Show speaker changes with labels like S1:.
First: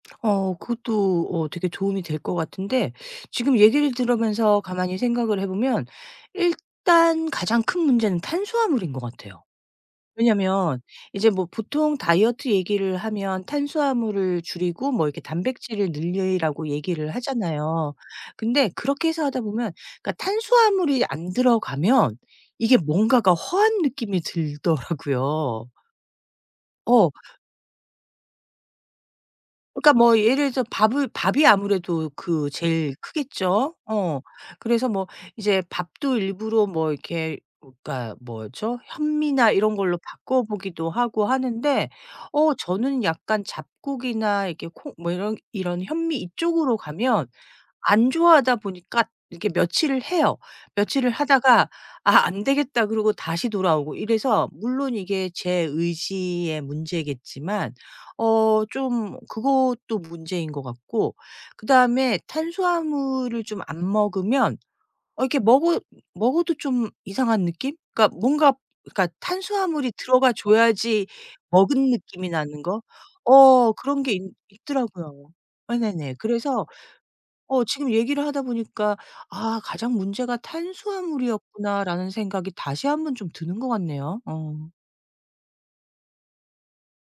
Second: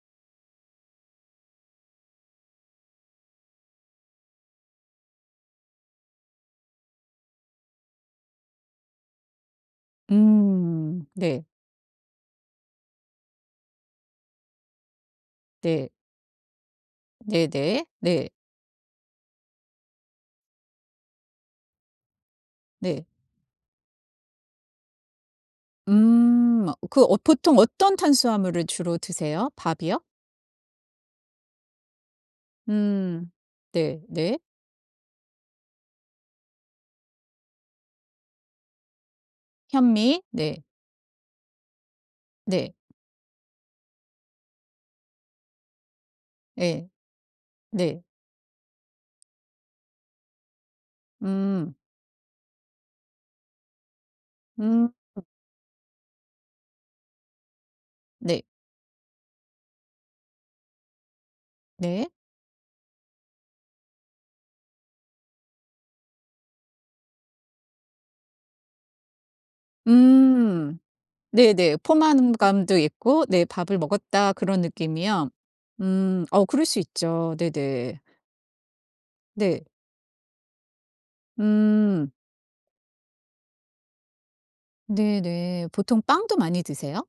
S1: 어 그것도 어 되게 도움이 될 것 같은데 지금 얘기를 들으면서 가만히 생각을 해 보면 일단 가장 큰 문제는 탄수화물인 것 같아요. 왜냐면
S2: 음
S1: 이제
S2: 네.
S1: 뭐 보통 다이어트 얘기를 하면 탄수화물을 줄이고 뭐 이렇게 단백질을
S2: 네.
S1: 늘리라고 얘기를
S2: 네네
S1: 하잖아요.
S2: 네.
S1: 근데 그렇게 해서 하다 보면 그러니까 탄수화물이 안 들어가면 이게
S2: 네.
S1: 뭔가가 허한 느낌이 들더라고요.
S2: 음 그
S1: 어.
S2: 어 보통 어떤 탄수화물을 주로 드세요?
S1: 그러니까
S2: 밥이요?
S1: 뭐 예를 들어서 밥을 밥이 아무래도 그 제일
S2: 음
S1: 크겠죠. 어.
S2: 네네.
S1: 그래서 뭐 이제 밥도 일부러 뭐 이렇게 어 그니까 뭐죠? 현미나 이런 걸로
S2: 현미 네.
S1: 바꿔보기도 하고 하는데 어
S2: 네.
S1: 저는 약간 잡곡이나 이렇게 콩 뭐 이런 이런 현미 이쪽으로
S2: 예.
S1: 가면
S2: 네.
S1: 안 좋아하다 보니까 이렇게 며칠을 해요. 며칠을 하다가
S2: 음.
S1: '아 안 되겠다.' 그러고 다시 돌아오고 이래서
S2: 음.
S1: 물론 이게 제 의지의 문제겠지만
S2: 네.
S1: 어 좀 그것도 문제인 것 같고
S2: 네.
S1: 그다음에 탄수화물을 좀 안 먹으면 어 이렇게 먹어 먹어도 좀 이상한 느낌? 그러니까 뭔가 그러니까 탄수화물이 들어가
S2: 음
S1: 줘야지
S2: 네네.
S1: 먹은 느낌이 나는
S2: 포만감도
S1: 거?
S2: 있고 네
S1: 어
S2: 밥을
S1: 그런 게 있
S2: 먹었다 그런
S1: 있더라고요.
S2: 느낌이요?
S1: 네네네.
S2: 음 어 그럴
S1: 그래서
S2: 수 있죠.
S1: 어 지금
S2: 네네.
S1: 얘기를 하다 보니까 '아
S2: 네.
S1: 가장 문제가 탄수화물이었구나.'라는
S2: 음.
S1: 생각이 다시 한번 좀 드는 것 같네요. 어.
S2: 네네. 보통 빵도 많이 드세요?